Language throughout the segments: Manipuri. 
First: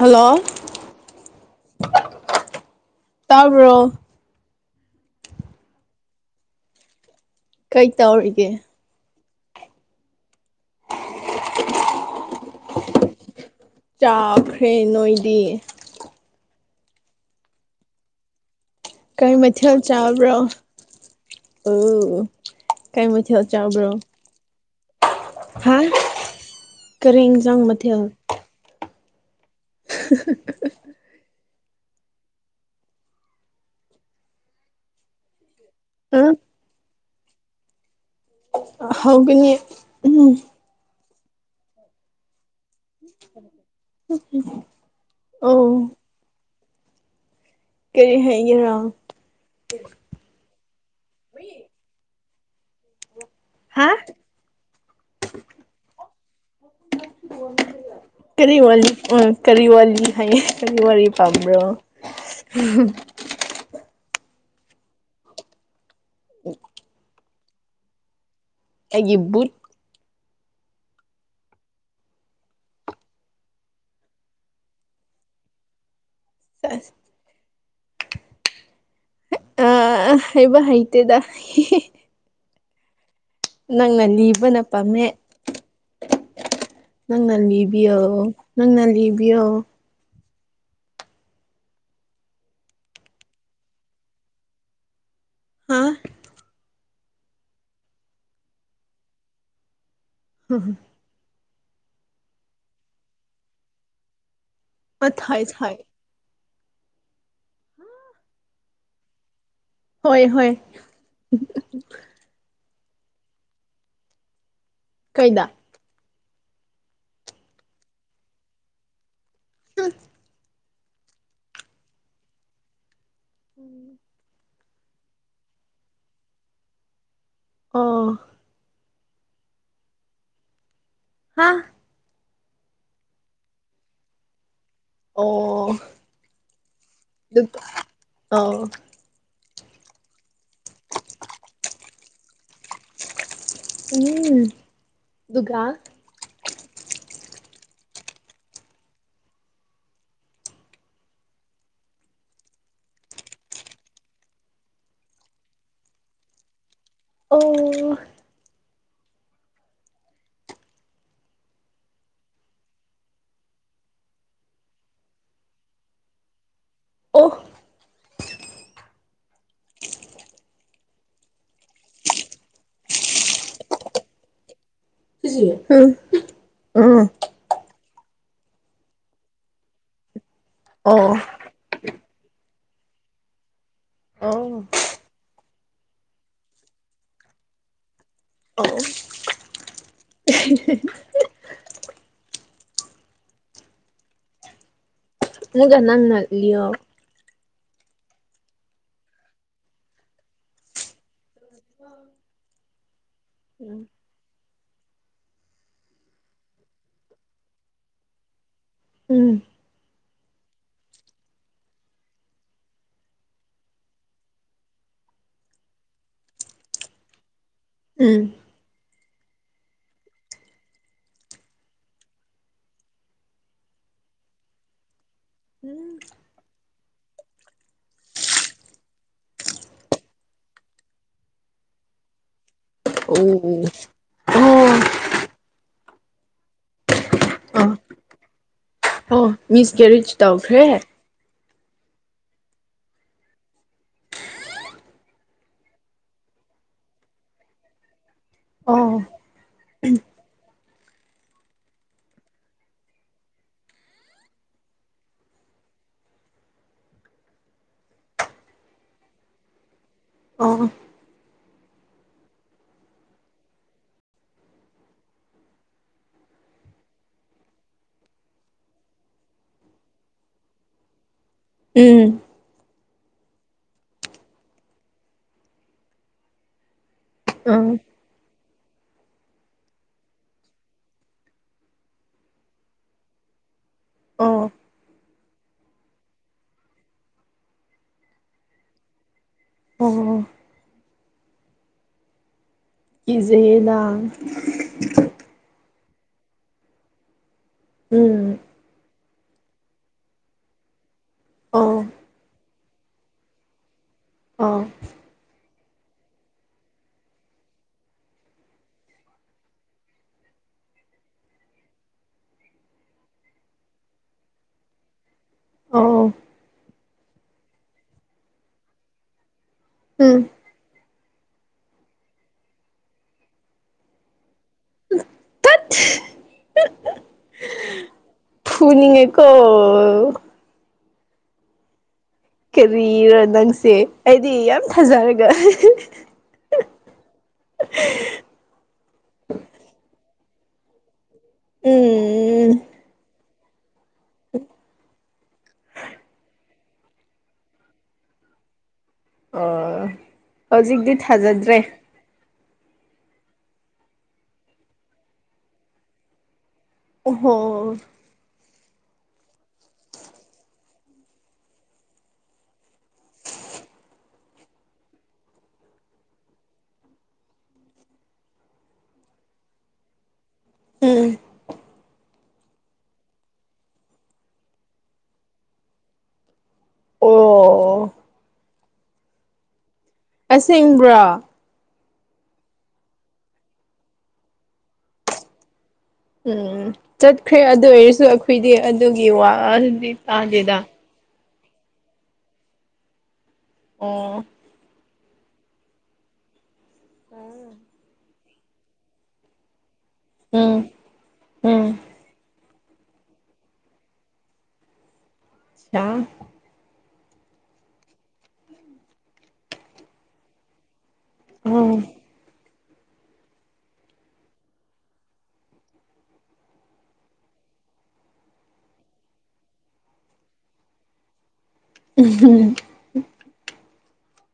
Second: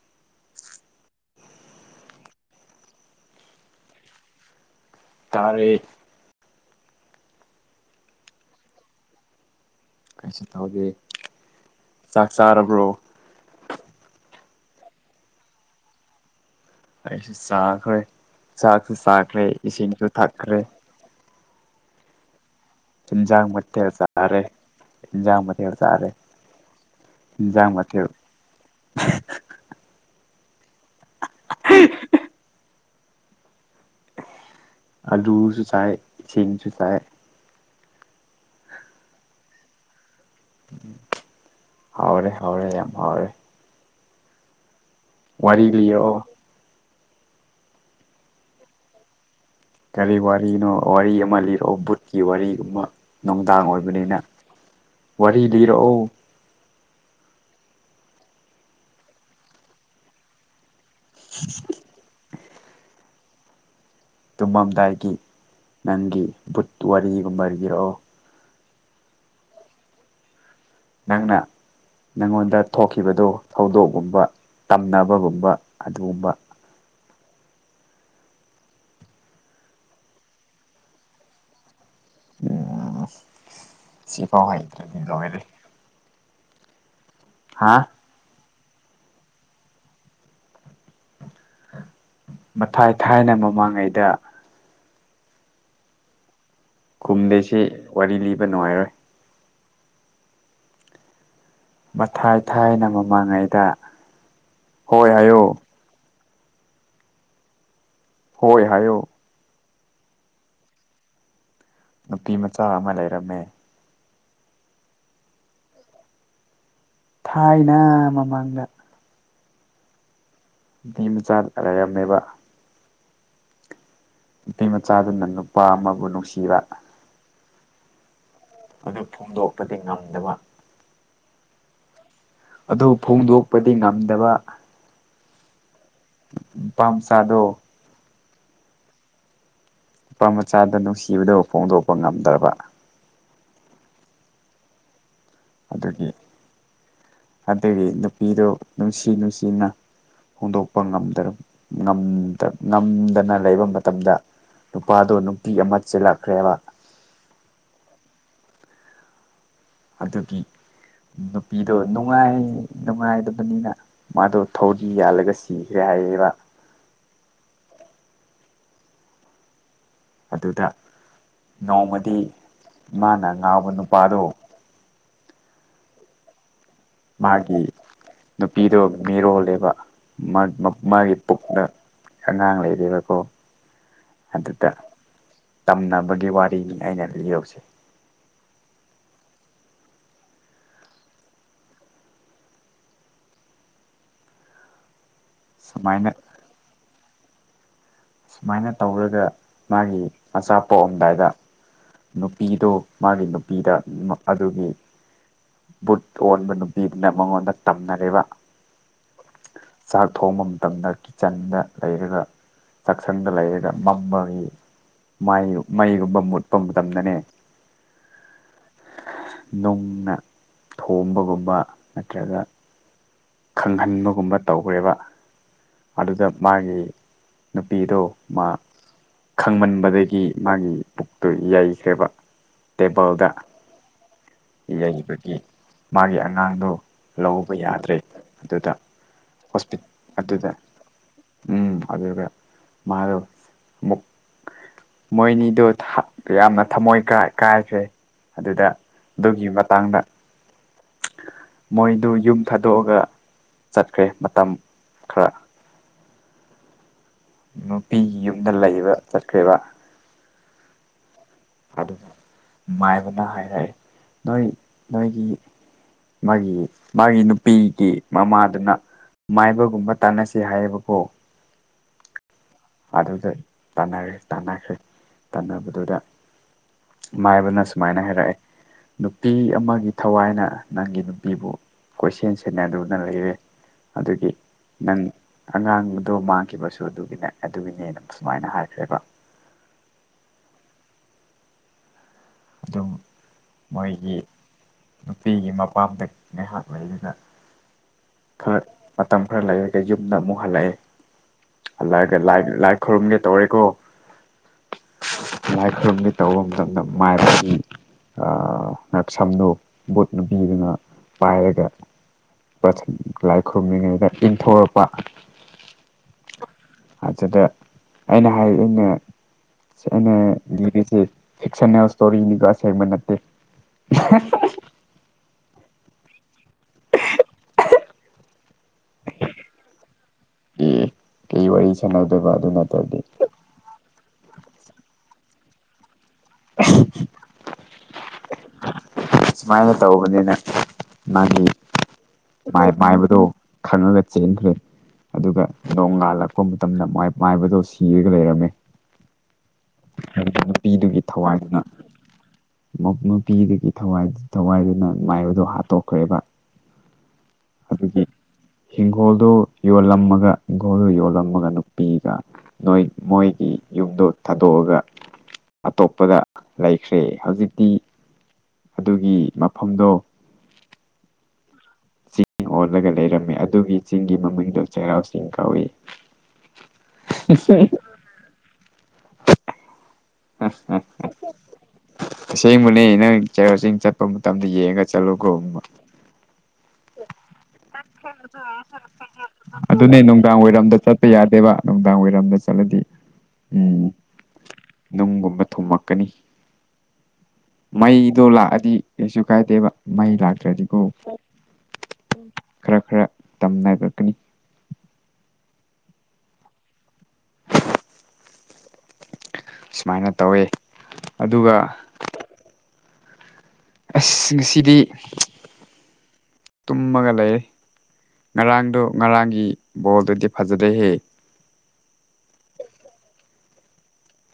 ꯍꯜꯂꯣ ꯇꯥꯕ꯭ꯔꯣ ꯇꯥꯔꯦ ꯀꯩ ꯇꯧꯔꯤꯒꯦ ꯀꯩꯁꯨ ꯇꯧꯗꯦ ꯆꯥꯛ ꯆꯥꯔꯕ꯭ꯔꯣ ꯆꯥꯈ꯭ꯔꯦ ꯅꯣꯏꯗꯤ ꯑꯩꯁꯨ ꯆꯥꯈ꯭ꯔꯦ ꯆꯥꯛꯁꯨ ꯀꯩ ꯆꯥꯈ꯭ꯔꯦ ꯃꯊꯦꯜ ꯏꯁꯤꯡꯁꯨ ꯆꯥꯕ꯭ꯔꯣ ꯊꯛꯈ꯭ꯔꯦ ꯑꯣ ꯀꯩ ꯃꯊꯦꯜ ꯆꯥꯕ꯭ꯔꯣ ꯇꯔꯦ ꯍꯥꯥ ꯀꯔꯤ ꯏꯟꯖꯡ ꯃꯊꯦꯜ [unintelligible] ꯑꯂꯨꯁꯨ ꯆꯥꯏ ꯎꯝ ꯏꯁꯤꯡꯁꯨ ꯆꯥꯏ ꯍꯧꯒꯅꯤ ꯎꯝ ꯍꯥꯎꯔꯦ ꯍꯥꯎꯔꯦ ꯌꯥꯝ ꯍꯥꯎꯔꯦ [unintelligible] ꯋꯥꯔꯤ ꯂꯤꯔꯛꯑꯣ ꯀꯔꯤ ꯍꯥꯏꯒꯦꯔꯣ ꯀꯔꯤ ꯋꯥꯔꯤꯅꯣ ꯋꯥꯔꯤ ꯑꯃ ꯂꯤꯔꯛꯑꯣ ꯕꯨꯠꯀꯤ ꯋꯥꯔꯤꯒꯨꯝꯕ ꯅꯨꯡꯗꯥꯡ ꯍꯥ ꯑꯣꯏꯕꯅꯤꯅ ꯋꯥꯔꯤ ꯂꯤꯔꯛꯑꯣ ꯀꯔꯤ ꯋꯥꯔꯤ ꯑ ꯀꯔꯤ ꯋꯥꯔꯤ ꯍꯥꯏꯌꯦ ꯀꯔꯤ ꯋꯥꯔꯤ ꯄꯝ꯭ꯕꯔꯣ ꯇꯨꯃꯝꯗꯥꯏꯒꯤ ꯅꯪꯒꯤ ꯕꯨꯠ ꯋꯥꯔꯤꯒꯨꯝꯕ ꯔꯤꯔꯛꯑꯣ ꯑꯩꯒꯤ ꯕꯨꯠ ꯅꯪꯅ ꯅꯉꯣꯟꯗ ꯊꯣꯛꯈꯤꯕꯗꯣ ꯊꯧꯗꯣꯛꯒꯨꯝꯕ ꯇꯝꯅꯕꯒꯨꯝꯕ ꯑꯗꯨꯒꯨꯝꯕ [unintelligible] ꯑ ꯍꯩꯕ ꯍꯩꯇꯦꯗ ꯑꯣ ꯅꯪꯅ ꯁꯤꯐꯧ ꯂꯤꯕꯅ ꯍꯩꯇꯔ꯭ꯗꯤ ꯄꯥꯝꯃꯦ ꯂꯣꯏꯔꯦ ꯅꯪꯅꯥ ꯍꯥ ꯂꯤꯕꯤꯌꯣ ꯅꯪꯅꯥ ꯂꯤꯕꯤꯌꯣ ꯃꯊꯥꯏ ꯊꯥꯏꯅ ꯃꯃꯥꯡꯉꯩꯗ ꯍꯥ ꯈꯨꯝꯗꯦꯁꯤ ꯋꯥꯔꯤ ꯂꯤꯕ ꯅꯨꯡꯉꯥꯏꯔꯣꯏ [unintelligible] ꯃꯊꯥꯏ ꯊꯥꯏꯅ ꯃꯃꯥꯡꯉꯩꯗ ꯍꯣꯏ ꯍꯥꯏꯌꯨ ꯃꯊꯥꯏ ꯊꯥꯏ ꯍꯣꯏ ꯍꯥꯏꯌꯣ ꯍꯣꯏ ꯍꯣꯏ ꯅꯨꯄꯤ ꯃꯆꯥ ꯑꯃ ꯂꯩꯔꯝꯃꯦ ꯀꯩꯗ ꯊꯥꯏꯅ ꯃꯃꯥꯡꯗ [unintelligible] ꯅꯨꯄꯤ ꯃꯆꯥ ꯂꯩꯔꯝꯃꯦꯕꯥ [inaudible] ꯅꯨꯄꯤꯃꯆꯥꯗꯨꯅ ꯅꯨꯄꯥ ꯑꯃꯕꯨ ꯅꯨꯡꯁꯤꯕ ꯑꯣ ꯑꯗꯨ ꯐꯣꯡꯗꯣꯛꯄꯗꯤ ꯉꯝꯗꯕ ꯍꯥꯥ ꯑꯗꯨ ꯐꯣꯡꯗꯣꯛꯄꯗꯤ ꯉꯝꯗꯕ ꯑꯣ ꯅꯨꯄꯥ ꯃꯆꯥꯗꯣ ꯑꯗꯨ ꯑꯣ ꯅꯨꯄꯥ ꯃꯆꯥꯗ ꯅꯨꯡꯁꯤꯕꯗꯣ ꯐꯣꯡꯗꯣꯛꯄ ꯉꯝꯗ꯭ꯔꯕ ꯎꯝ ꯑꯗꯨꯒ ꯑꯗꯨꯒꯤ ꯑꯗꯨꯗꯒꯤ ꯅꯨꯄꯤꯗꯨ ꯅꯨꯡꯁꯤ ꯅꯨꯡꯁꯤꯅ ꯍꯣꯡꯗꯣꯛꯄ ꯉꯝꯗ ꯉꯝꯗꯅ ꯂꯩꯕ ꯃꯇꯝꯗ ꯅꯨꯄꯥꯗꯣ ꯅꯨꯄꯤ ꯑꯃ ꯆꯦꯜꯂꯛꯈ꯭ꯔꯦꯕ ꯑꯣ ꯑꯗꯨꯒꯤ ꯅꯨꯄꯤꯗꯣ ꯅꯨꯡꯉꯥꯏ ꯅꯨꯡꯉꯥꯏꯗꯕꯅꯤꯅ ꯃꯥꯗꯣ ꯊꯧꯗꯤ ꯌꯥꯜꯂꯒ ꯁꯤꯈ꯭ꯔꯦ ꯍꯥꯏꯌꯦꯕ ꯑꯣ ꯑꯗꯨꯗ ꯅꯣꯡꯃꯗꯤ ꯃꯥꯅ ꯉꯥꯎꯕ ꯅꯨꯄꯥꯗꯣ ꯎꯝ ꯃꯥꯒꯤ ꯅꯨꯄꯤꯗꯣ ꯃꯤꯔꯣꯜꯂꯦꯕ ꯑꯣ ꯃꯥꯒꯤ ꯄꯨꯛꯇ ꯑꯉꯥꯡ ꯂꯩꯔꯦꯕꯀꯣ ꯑꯣ ꯑꯗꯨꯗ ꯇꯝꯅꯕꯒꯤ ꯋꯥꯔꯤꯅꯤ ꯑꯩꯅ ꯂꯤꯁꯩ ꯑꯣ [unintelligible] ꯁꯨꯃꯥꯏꯅ ꯅꯪꯅ ꯂꯤꯌꯣ ꯁꯨꯃꯥꯏꯅ ꯇꯧꯔꯒ ꯃꯥꯒꯤ ꯃꯥꯆꯥ ꯄꯣꯛꯑꯝꯗꯥꯏꯗ ꯅꯨꯄꯤꯗꯨ ꯃꯥꯒꯤ ꯅꯨꯄꯤꯗ ꯑꯗꯨꯒꯤ ꯕꯨꯠ ꯑꯣꯟꯕ ꯅꯨꯄꯤꯗꯨꯅ ꯃꯉꯣꯟꯗ ꯇꯝꯅꯔꯦꯔꯤꯕ ꯎꯝ ꯆꯥꯛ ꯊꯣꯡꯕ ꯃꯇꯝꯗ ꯀꯤꯠꯆꯟꯗ ꯂꯩꯔꯒ ꯆꯥꯛꯁꯪꯗ ꯂꯩꯔꯒ ꯃꯝꯕꯒꯤ ꯃ ꯃꯩꯒꯨꯝꯕ ꯃꯨꯠꯄ ꯃꯇꯝꯗꯅꯦ ꯎꯝ ꯅꯨꯡꯅ ꯊꯣꯝꯕꯒꯨꯝꯕ ꯅꯠꯇ꯭ꯔꯒ ꯈꯪꯍꯟꯕꯒꯨꯝꯕ ꯇꯧꯈ꯭ꯔꯦꯕ ꯑꯗꯨꯗ ꯃꯥꯒꯤ ꯅꯨꯄꯤꯗꯣ ꯃꯥ ꯈꯪꯃꯟꯕꯗꯒꯤ ꯃꯥꯒꯤ ꯄꯨꯛꯇꯣ ꯌꯥꯩꯈ꯭ꯔꯦꯕ ꯑꯣ ꯑꯣ ꯌꯩꯕꯒꯤ ꯃꯥꯒꯤ ꯑꯉꯥꯡꯗꯣ ꯂꯧꯕ ꯑ ꯌꯥꯗ꯭ꯔꯦ ꯑꯗꯨꯗ ꯑꯣ ꯍꯣꯁꯄꯤ ꯃꯤꯁꯀꯦꯔꯤꯖ ꯑꯗꯨꯗ ꯇꯧꯈ꯭ꯔꯦ ꯎꯝ ꯑꯗꯨꯒ ꯃꯥꯗꯣ ꯑꯃꯨꯛ ꯃꯣꯏꯅꯤꯗꯣ ꯌꯥꯝꯅ ꯊꯃꯣꯏ ꯀꯥꯏꯈ꯭ꯔꯦ ꯑꯗꯨꯗ ꯑꯣ ꯑꯗꯨꯒꯤ ꯃꯇꯥꯡꯗ ꯃꯣꯏꯗꯨ ꯌꯨꯝ ꯊꯥꯗꯣꯛ ꯑꯒ ꯆꯠꯈ꯭ꯔꯦ ꯃꯇꯝ ꯈꯔ ꯅꯨꯄꯤꯒꯤ ꯌꯨꯝꯗ ꯂꯩꯕ ꯆꯠꯈ꯭ꯔꯦꯕ ꯑꯣ ꯑꯗꯨ ꯃꯥꯏꯕꯅ ꯍꯥꯏꯔꯛꯑꯦ ꯅꯣꯏ ꯅꯣꯏꯒꯤ ꯃꯥꯒꯤ ꯃꯥꯒꯤ ꯅꯨꯄꯤꯒꯤ ꯃꯃꯥꯗꯨꯅ ꯃꯥꯏꯕꯒꯨꯝꯕ ꯇꯥꯟꯅꯁꯤ ꯍꯥꯏꯌꯦꯕꯀꯣ ꯎꯝ ꯑꯗꯨꯗ ꯇꯥꯟꯅꯈꯔꯦ ꯇꯥꯟꯅꯈ꯭ꯔꯦ ꯇꯥꯟꯅꯕꯗꯨꯗ ꯃꯥꯏꯕꯅ ꯑꯥ ꯁꯨꯃꯥꯏꯅ ꯍꯥꯏꯔꯛꯑꯦ ꯅꯨꯄꯤ ꯑꯃꯒꯤ ꯊꯋꯥꯏꯅ ꯅꯪꯒꯤ ꯅꯨꯄꯤꯕꯨ ꯀꯣꯏꯁꯦꯟ ꯁꯦꯟꯅꯗꯨꯅ ꯂꯩꯔꯦ ꯑꯗꯨꯒꯤ ꯑꯣ ꯅꯪ ꯑꯉꯥꯡꯗꯣ ꯃꯥꯡꯈꯤꯕꯁꯨ ꯑꯗꯨꯒꯤꯅꯦ ꯑꯗꯨꯒꯤꯅꯦꯅ ꯁꯨꯃꯥꯏꯅ ꯍꯥꯏꯈ꯭ꯔꯦꯕ ꯑꯣ ꯑꯗꯨꯝ ꯀꯤꯖꯩꯗꯥ ꯃꯣꯏꯒꯤ ꯅꯨꯄꯤꯒꯤ ꯃꯄꯥꯝꯗꯩ ꯉꯥꯏꯍꯥꯛ ꯂꯩꯗꯨꯅ ꯎꯝ꯫ ꯈꯔ ꯃꯇꯝ ꯈꯔ ꯂꯩꯔꯒ ꯌꯨꯝꯗ ꯑꯃꯨꯛ ꯍꯜꯂꯛꯑꯦ ꯑꯣ ꯍꯜꯂꯛꯑꯒ ꯂꯥꯏꯛ ꯂꯥꯏ ꯈꯨꯔꯨꯝꯒꯦ ꯇꯧꯔꯦꯀꯣ ꯑꯥ ꯂꯥꯏ ꯈꯨꯔꯨꯝꯒꯤ ꯇꯧꯕ ꯃꯇꯝꯗ ꯃꯥꯏ ꯉꯥꯛꯁꯝꯗꯨꯣ ꯕꯨꯠ ꯅꯨꯨꯕꯤꯗꯨꯅ ꯄꯥꯏꯔꯒ ꯭ꯔ ꯂꯥꯏ ꯈꯨꯔꯨꯝꯃꯤꯉꯩꯗ ꯏꯟꯊꯣꯔꯛꯄ ꯑꯣ ꯑꯗꯨꯗ ꯑꯩꯅ ꯍꯥꯏꯔꯤꯅ ꯎꯝ ꯑꯩꯅ ꯂꯤꯒꯁꯦ꯫ ꯁꯟꯅꯜ ꯏꯁꯇꯣꯔꯤꯅꯤꯒꯣ ꯑꯁꯦꯡꯕ ꯅꯠꯇꯦ ꯇꯠ ꯄꯅꯤꯡꯉꯦꯀꯣ ꯑꯦ ꯀꯩ ꯋꯥꯔꯤ ꯁꯥꯟꯅꯗꯔꯕ ꯑꯗꯨ ꯅꯠꯇꯕꯗꯤ ꯗꯪꯁꯦ ꯑꯩꯗꯤ ꯌꯥꯝ ꯊꯥꯖꯔꯒ [unintelligible] ꯁꯨꯃꯥꯏꯅ ꯇꯧꯕꯅꯤꯅ ꯃꯥꯒꯤ ꯎꯝ ꯃꯥꯏꯕꯗꯨ ꯈꯪꯉꯒ ꯆꯦꯟꯈ꯭ꯔꯦ ꯑꯗꯨꯒ ꯅꯣꯡꯉꯥꯜꯂꯛꯄ ꯃꯇꯝꯗ ꯃꯥꯏ ꯃꯥꯏꯕꯗꯣ ꯁꯤꯔꯒ ꯂꯩꯔꯝꯃꯦ ꯑꯣ ꯍꯥꯏꯕꯗꯤ ꯍꯧꯖꯤꯛꯇꯤ ꯅꯨꯄꯤꯗꯨꯒꯤ ꯊꯥꯖꯗ꯭ꯔꯦ ꯊꯋꯥꯏꯗꯨꯅ ꯅꯨꯄꯤꯗꯨꯒꯤ ꯊꯋꯥꯏꯗꯨ ꯊꯋꯥꯏꯗꯨꯅ ꯃꯥꯏꯕꯗꯣ ꯍꯥꯠꯇꯣꯛꯈ꯭ꯔꯦꯕ꯫ ꯑꯣ ꯍꯣ ꯍꯤꯡꯈꯣꯜꯗꯨ ꯌꯣꯜꯂꯝꯃꯒ ꯍꯤꯡꯈꯣꯜꯗꯨ ꯌꯣꯜꯂꯝꯃꯒ ꯅꯨꯄꯤꯒ ꯅꯣꯏ ꯃꯣꯏꯒꯤ ꯌꯨꯝꯗꯣ ꯊꯥꯗꯣꯛꯑꯒ ꯑꯇꯣꯞꯄꯗ ꯂꯩꯈ꯭ꯔꯦ ꯍꯧꯖꯤꯛꯇꯤ ꯑꯗꯨꯒꯤ ꯃꯐꯝꯗꯣ ꯎꯝ ꯆꯤꯡ ꯑꯣꯜꯂꯒ ꯂꯩꯔꯝꯃꯤ ꯑꯗꯨꯒꯤ ꯆꯤꯡꯒꯤ ꯃꯃꯤꯡꯗꯣ ꯆꯩꯔꯥꯎ ꯆꯤꯡ ꯀꯧꯏ ꯑꯣ UNINTELLIGIBLE ꯑꯁꯦꯡꯕ꯭ꯔꯥ ꯑꯁꯦꯡꯕꯅꯦ ꯅꯪ ꯆꯔꯣ ꯆꯤꯡ ꯆꯠꯄ ꯃꯇꯝꯗ ꯌꯦꯡꯉꯒ ꯆꯠꯂꯨꯀꯣꯕ ꯎꯝ ꯆꯠꯈ꯭ꯔꯦ ꯑꯗꯨ ꯑꯣꯏꯔꯁꯨ ꯑꯩꯈꯣꯏꯗꯤ ꯑꯗꯨꯒꯤ ꯋꯥꯗꯤ ꯑꯗꯨꯅꯦ ꯅꯨꯡꯗꯥꯡ ꯇꯥꯗꯦꯗ ꯋꯥꯏꯔꯝꯗ ꯆꯠꯄ ꯌꯥꯗꯦꯕ ꯅꯨꯡꯗꯥꯡ ꯋꯥꯏꯔꯝꯗ ꯆꯠꯂꯗꯤ ꯎꯝ ꯑꯣ ꯅꯨꯡꯒꯨꯝꯕ ꯊꯨꯝꯃꯛꯀꯅꯤ ꯃꯩ ꯑꯗꯣ ꯂꯥꯛꯑꯗꯤ ꯀꯩꯁꯨ ꯀꯥꯏꯗꯦꯕ ꯃꯩ ꯎꯝ ꯂꯥꯛꯇ꯭ꯔꯗꯤꯀꯣ ꯎꯝ ꯈꯔ ꯈꯔ ꯇꯝꯅꯔꯛꯀꯅꯤ ꯑ ꯁꯨꯃꯥꯏꯅ ꯇꯧꯋꯦ ꯑꯗꯨꯒ ꯎꯝ ꯑꯁ ꯉꯁꯤꯗꯤ ꯇꯨꯝꯃꯒ ꯂꯩ ꯉꯔꯥꯡꯗꯣ ꯉꯔꯥꯡꯒꯤ ꯕꯣꯜꯗꯨꯗꯤ ꯐꯖꯗꯩꯍꯦ ꯎ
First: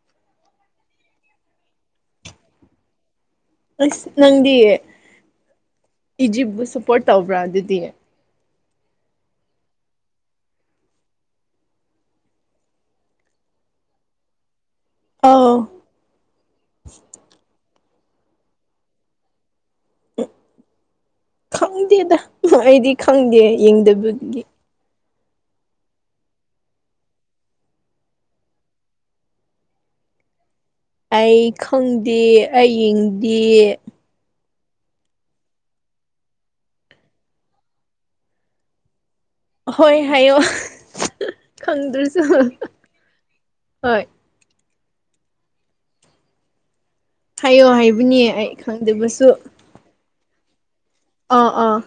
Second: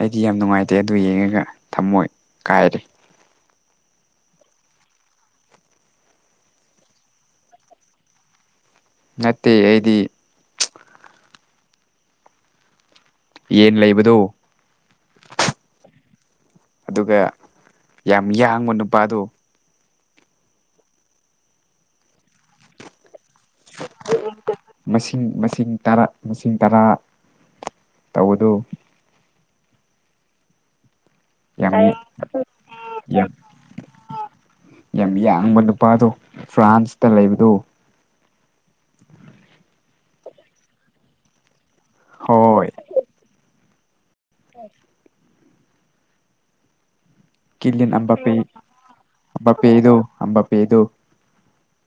ꯑꯩꯗꯤ ꯌꯥꯝ ꯅꯨꯡꯉꯥꯏꯇꯦ ꯑꯗꯨ ꯌꯦꯡꯉꯒ ꯊꯝꯃꯣꯏ ꯀꯥꯏꯔꯦ ꯑꯁ ꯅꯪꯗꯤ ꯏꯖꯤꯞꯄꯨ ꯁꯞꯄꯣꯔꯠ ꯇꯧꯕ꯭ꯔꯥ ꯑꯗꯨꯗꯤ ꯅꯠꯇꯦ ꯑꯩꯗꯤ ꯌꯦꯟ ꯂꯩꯕꯗꯨ ꯑꯥꯎ ꯑꯗꯨꯒ ꯌꯥꯝ ꯌꯥꯡꯕ ꯅꯨꯄꯥꯗꯣ ꯈꯪꯗꯦꯗ ꯑꯩꯗꯤ ꯈꯪꯗꯦ ꯌꯦꯡꯗꯕꯒꯤ ꯃꯁꯤꯡ ꯃꯁꯤꯡ ꯇꯔꯥ ꯃꯁꯤꯡ ꯇꯔꯥ ꯇꯧꯕꯗꯨ ꯑꯩ ꯌꯥꯝ ꯈꯪꯗꯦ ꯑꯩ ꯌꯥꯝ ꯌꯦꯡꯗꯦ ꯌꯥꯝ ꯌꯥꯡꯕ ꯅꯨꯄꯥꯗꯣ ꯐ꯭ꯔꯥꯟꯁꯇ ꯂꯩꯕꯗꯣ ꯍꯣꯏ ꯍꯥꯏꯌꯣ ꯈꯪꯗ꯭ꯔꯁꯨ ꯍꯣꯏ꯫ ꯑꯣ ꯊꯥꯏꯌꯣ ꯍꯥꯏꯕꯅꯦ ꯑꯩ ꯈꯪꯗꯕꯁꯨ ꯄꯦꯗꯨ ꯑꯝꯕ ꯄꯦꯗꯨ ꯑꯥ ꯑꯥ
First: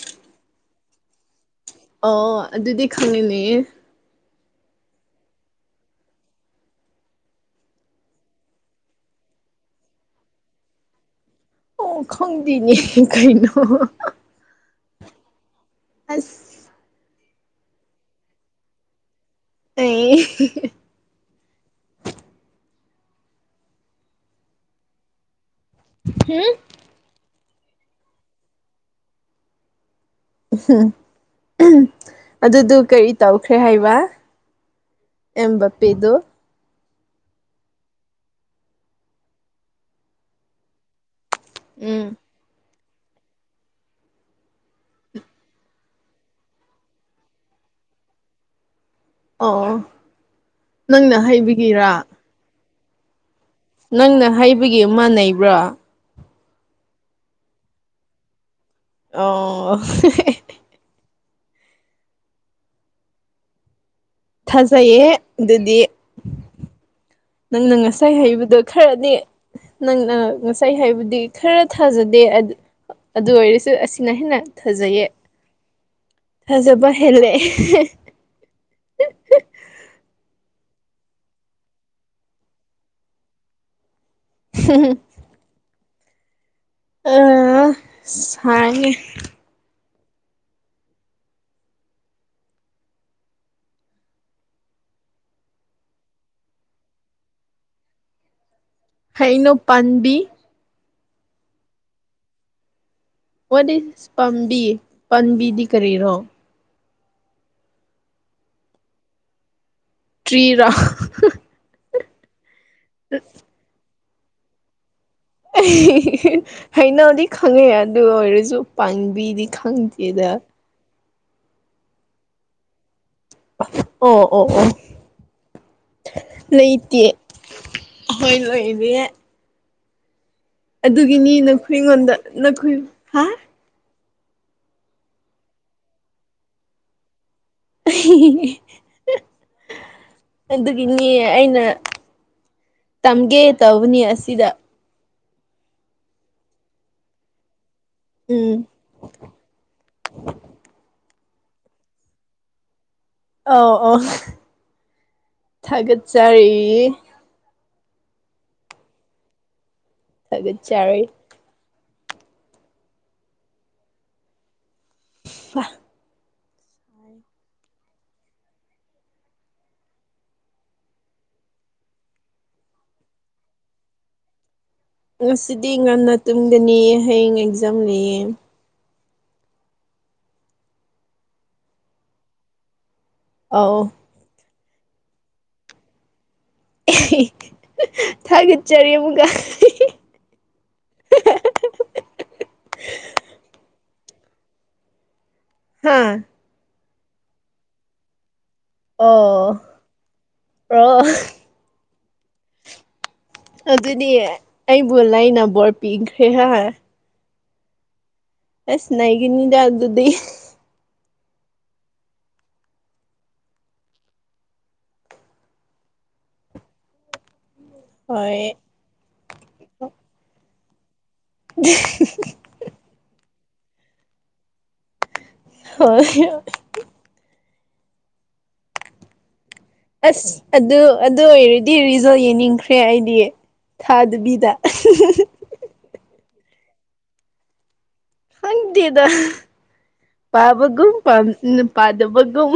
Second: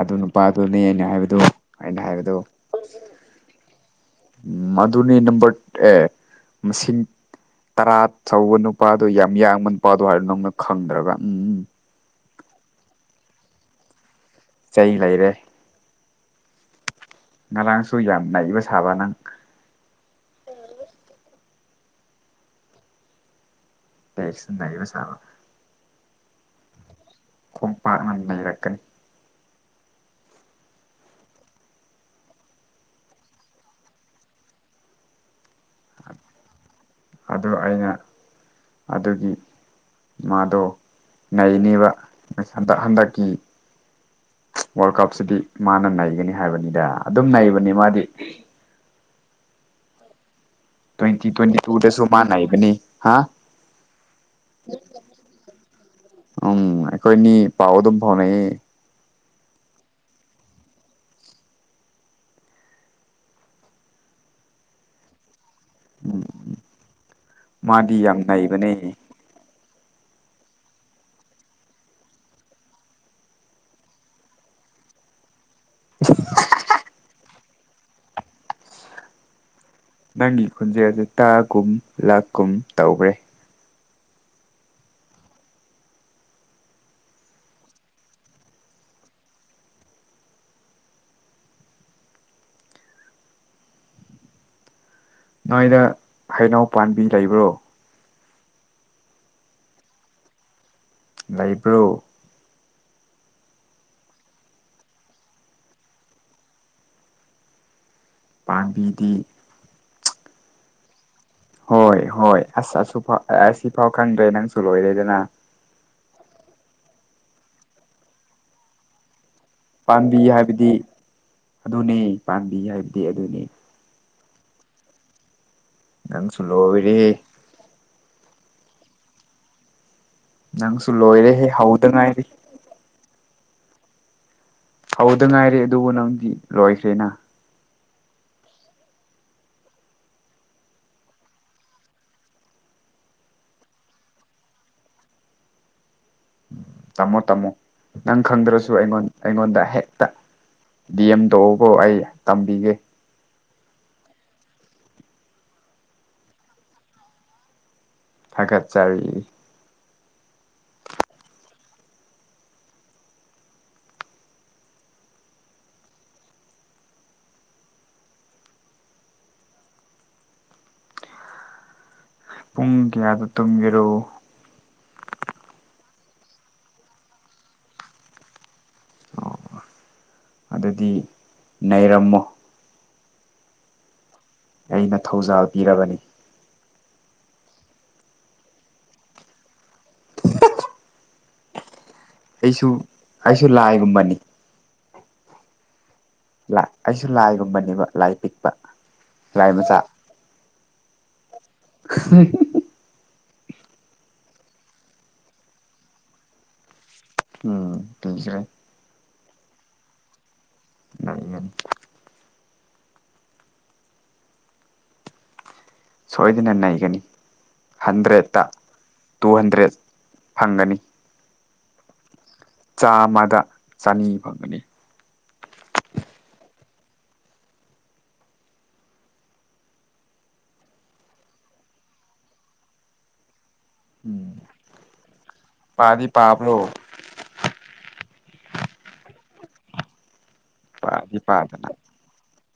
ꯑꯗꯨ ꯅꯨꯄꯥꯗꯨꯅꯦ ꯑꯩꯅ ꯍꯥꯏꯕꯗꯨꯣ ꯑꯣ ꯑꯗꯨꯗꯤ ꯈꯪꯉꯤꯅꯦ ꯃꯗꯨꯅꯤ ꯅꯝꯕꯔ ꯑꯦ ꯃꯁꯤ ꯇꯔꯥ ꯊꯧꯕ ꯅꯨꯄꯥꯗꯣ ꯌꯥꯝ ꯌꯥꯡꯕ ꯅꯨꯄꯥꯗꯣ ꯍꯥꯏꯔꯣ ꯅꯪꯅ ꯈꯪꯗ꯭ꯔꯒ ꯎꯝ ꯎꯝ ꯈꯣꯡꯗꯤꯅꯤ ꯀꯩꯅꯣ ꯆꯩ ꯂꯩꯔꯦ ꯑꯁ ꯉꯔꯥꯡꯁꯨ ꯌꯥꯝꯅꯏꯕ ꯁꯥꯕ ꯅꯪ UNINTELLIGIBLE ꯇꯦꯛꯁ ꯂꯩꯏꯕ ꯁꯥꯥꯕ ꯍꯥꯝ ꯈꯣꯡꯝꯄꯥꯛꯅ ꯂꯩꯔꯛꯀꯅꯤ ꯎꯝ ꯑꯗꯨꯗꯨ ꯀꯔꯤ ꯇꯧꯈ꯭ꯔꯦ ꯍꯥꯏꯕ ꯑꯦꯝ ꯄꯤꯗꯨ ꯑꯗꯨ ꯑꯩꯅ ꯑꯗꯨꯒꯤ ꯃꯥꯗꯣ ꯅꯩꯅꯦꯕ ꯎꯝ ꯍꯟꯗꯛ ꯍꯟꯗꯛꯀꯤ ꯋꯥꯔꯜ ꯀꯞꯁꯤꯗꯤ ꯃꯥꯅ ꯅꯩꯒꯅꯤ ꯍꯥꯏꯕꯅꯤꯗ ꯑꯗꯨꯝ ꯅꯩꯕꯅꯤ ꯃꯥꯗꯤ ꯑ ꯇ꯭ꯋꯦꯟꯇꯤ ꯇ꯭ꯋꯦꯟꯇꯤ ꯇꯁꯨ ꯃꯥꯕꯅꯤ ꯍꯥ ꯅꯪꯅ ꯍꯩꯕꯒꯤ ꯃꯥꯟꯅꯩꯕ꯭ꯔꯣ ꯎꯝ ꯑꯩꯈꯣꯏꯅꯤ ꯄꯥꯎ ꯑꯗꯨꯝ ꯐꯥꯎꯅꯩꯑ ꯑꯣ ꯍꯦ ꯍꯦ ꯊꯥꯖꯩꯌꯦ ꯑꯗꯨꯗꯤ ꯎꯝ ꯅꯪꯅ ꯃꯥꯗꯤ ꯉꯁꯥꯏ ꯌꯥꯝ ꯍꯩꯕꯗꯣ ꯅꯩꯕꯅꯦ ꯈꯔꯅꯤ ꯅꯪ ꯉꯁꯥꯏ ꯍꯥꯏꯕꯗꯤ ꯈꯔ ꯊꯥꯖꯗꯦ ꯑꯗꯨ ꯑꯣꯏꯔꯁꯨ ꯑꯁꯤꯅ ꯍꯦꯟꯅ ꯊꯥꯖꯩꯌꯦ ꯐꯖꯕ ꯍꯦꯂꯛꯑꯦ ꯅꯪꯒꯤ ꯈꯨꯟꯖꯦꯜꯁ ꯇꯥꯒꯨꯝ ꯂꯥꯛ ꯀꯨꯝ ꯇꯧꯈ꯭ꯔꯦ UNINTELLIGIBLE ꯑ ꯁꯥꯡꯉꯦ ꯅꯣꯏꯗ ꯍꯩꯅꯎ ꯄꯥꯝꯕꯤ ꯂꯩꯕ꯭ꯔꯣ ꯍꯩꯅꯨ ꯄꯥꯟꯕꯤ ꯂꯩꯕ꯭ꯔꯣ ꯋꯥꯠ ꯏꯁ ꯄꯥꯝꯕꯤ ꯄꯥꯝꯕꯤꯗꯤ ꯀꯔꯤꯔꯣ ꯄꯥꯝꯕꯤꯗꯤ ꯇꯦꯔꯤ ꯔꫭ ꯍꯣꯏ ꯍꯣꯏ ꯑꯁ ꯑꯁꯨ ꯐꯥꯎ ꯑꯁꯤꯐꯥꯎ ꯈꯪꯗ꯭ꯔꯦ ꯅꯪꯁꯨ ꯂꯣꯏꯔꯦꯗꯅ ꯍꯩꯅꯧꯗꯤ ꯈꯪꯉꯦ ꯑꯗꯨ ꯑꯣꯏꯔꯁꯨ ꯄꯥꯝꯕꯤꯗꯤ ꯄꯥꯝꯕꯤ ꯈꯪꯗꯦꯗ ꯍꯥꯏꯕꯗꯤ ꯑꯗꯨꯅꯤ ꯄꯥꯝꯕꯤ ꯍꯥꯏꯕꯗꯤ ꯑꯗꯨ ꯑꯣ ꯑꯣ ꯑꯣ ꯅꯪꯁꯨ ꯂꯩꯇꯦ ꯂꯣꯏꯔꯦꯍꯦ ꯍꯣꯏ ꯂꯣꯏ ꯏꯗꯤ ꯅꯪꯁꯨ ꯑꯗꯨꯒꯤꯅꯤ ꯂꯣꯏꯔꯦꯍꯦ ꯅꯈꯣꯏ ꯍꯧꯗ ꯑꯩꯉꯣꯟꯗ ꯉꯥꯏꯔꯤ ꯅꯈꯣꯏ ꯍꯥ ꯍꯗ ꯉꯥꯏꯔꯦ ꯑꯗꯨꯕꯨ ꯅꯪꯗꯤ ꯂꯣꯏꯈ꯭ꯔꯦꯅ ꯍꯝ ꯑꯗꯨꯒꯤꯅꯦ ꯑꯩꯅ ꯇꯝꯒꯦ ꯇꯧꯕꯅꯤ ꯑꯁꯤꯗ ꯇꯝꯃꯣ ꯇꯝꯃꯣ ꯅꯪ ꯎꯝ ꯈꯪꯗ꯭ꯔꯁꯨ ꯑꯩꯉꯣꯟ ꯑꯩꯉꯣꯟꯗ ꯍꯦꯛꯇ ꯗꯤ ꯑꯦꯝ ꯇꯧꯑꯣꯀꯣ ꯑꯩ ꯇꯝꯕꯤꯒꯦ ꯑꯥꯎ ꯑꯣ ꯊꯥꯒꯠꯆꯔꯤ ꯊꯒꯠꯆꯔꯤ ꯊꯥꯒꯠꯆꯔꯤ [unintelligible] ꯄꯨꯡ ꯀꯌꯥꯗ ꯇꯨꯝꯒꯦꯔꯣ ꯉꯁꯤꯗꯤ ꯉꯟꯅ ꯇꯨꯡꯒꯅꯤ ꯍꯌꯦꯡ ꯑꯦꯛꯖꯥꯝ ꯂꯩꯌꯦ ꯑꯗꯨꯗꯤ ꯅꯩꯔꯝꯃꯣ ꯑꯥꯎ ꯑꯩꯅ ꯊꯧꯖꯥꯜ ꯄꯤꯔꯕꯅꯤ [unintelligible] ꯊꯥꯒꯠꯆꯔꯤ ꯑꯃꯨꯛꯀ ꯑꯩꯁꯨ ꯑꯩꯁꯨ ꯂꯥꯏꯒꯨꯝꯕꯅꯤ ꯍꯝ ꯂꯥꯏ ꯑꯩꯁꯨ ꯂꯥꯏꯒꯨꯝꯕꯅꯦꯕ ꯂꯥꯏ ꯄꯤꯛꯄ ꯂꯥꯏ ꯑꯣ ꯃꯆꯥ [unintelligible] [unintelligible] ꯑꯗꯨꯅꯦ ꯑꯩꯕꯨ ꯂꯩꯅ ꯕꯣꯔ ꯄꯤꯈ꯭ꯔꯦ ꯍꯥꯏ ꯎꯝ ꯄꯦꯟꯖ꯭ꯔꯦ ꯑꯁ ꯅꯩꯒꯅꯤꯗ ꯑꯗꯨꯗꯤ ꯂꯩꯅꯤ ꯁꯣꯏꯗꯅ ꯅꯩꯒꯅꯤ ꯍꯟꯗ꯭ꯔꯦꯠꯇ ꯍꯣꯏ ꯇꯨ ꯍꯟꯗ꯭ꯔꯦꯠ ꯐꯪꯒꯅꯤ [unintelligible] ꯆꯥꯝꯃꯗ ꯆꯅꯤ ꯐꯪꯒꯅꯤ ꯍꯣꯏ ꯑꯁ ꯑꯗꯨ ꯑꯗꯨ ꯑꯣꯏꯔꯗꯤ ꯔꯤꯖꯜ ꯌꯦꯡꯅꯤꯡꯈ꯭ꯔꯦ ꯑꯩꯗꯤ ꯎꯝ ꯊꯥꯗꯕꯤꯗ ꯄꯥꯗꯤ ꯄꯥꯕ꯭ꯔꯣ ꯈꯪꯗꯦꯗ ꯄꯥꯕꯒꯨꯝ ꯄꯥꯗꯤ ꯄꯥꯗꯅ ꯄꯥꯗꯕꯒꯨꯝ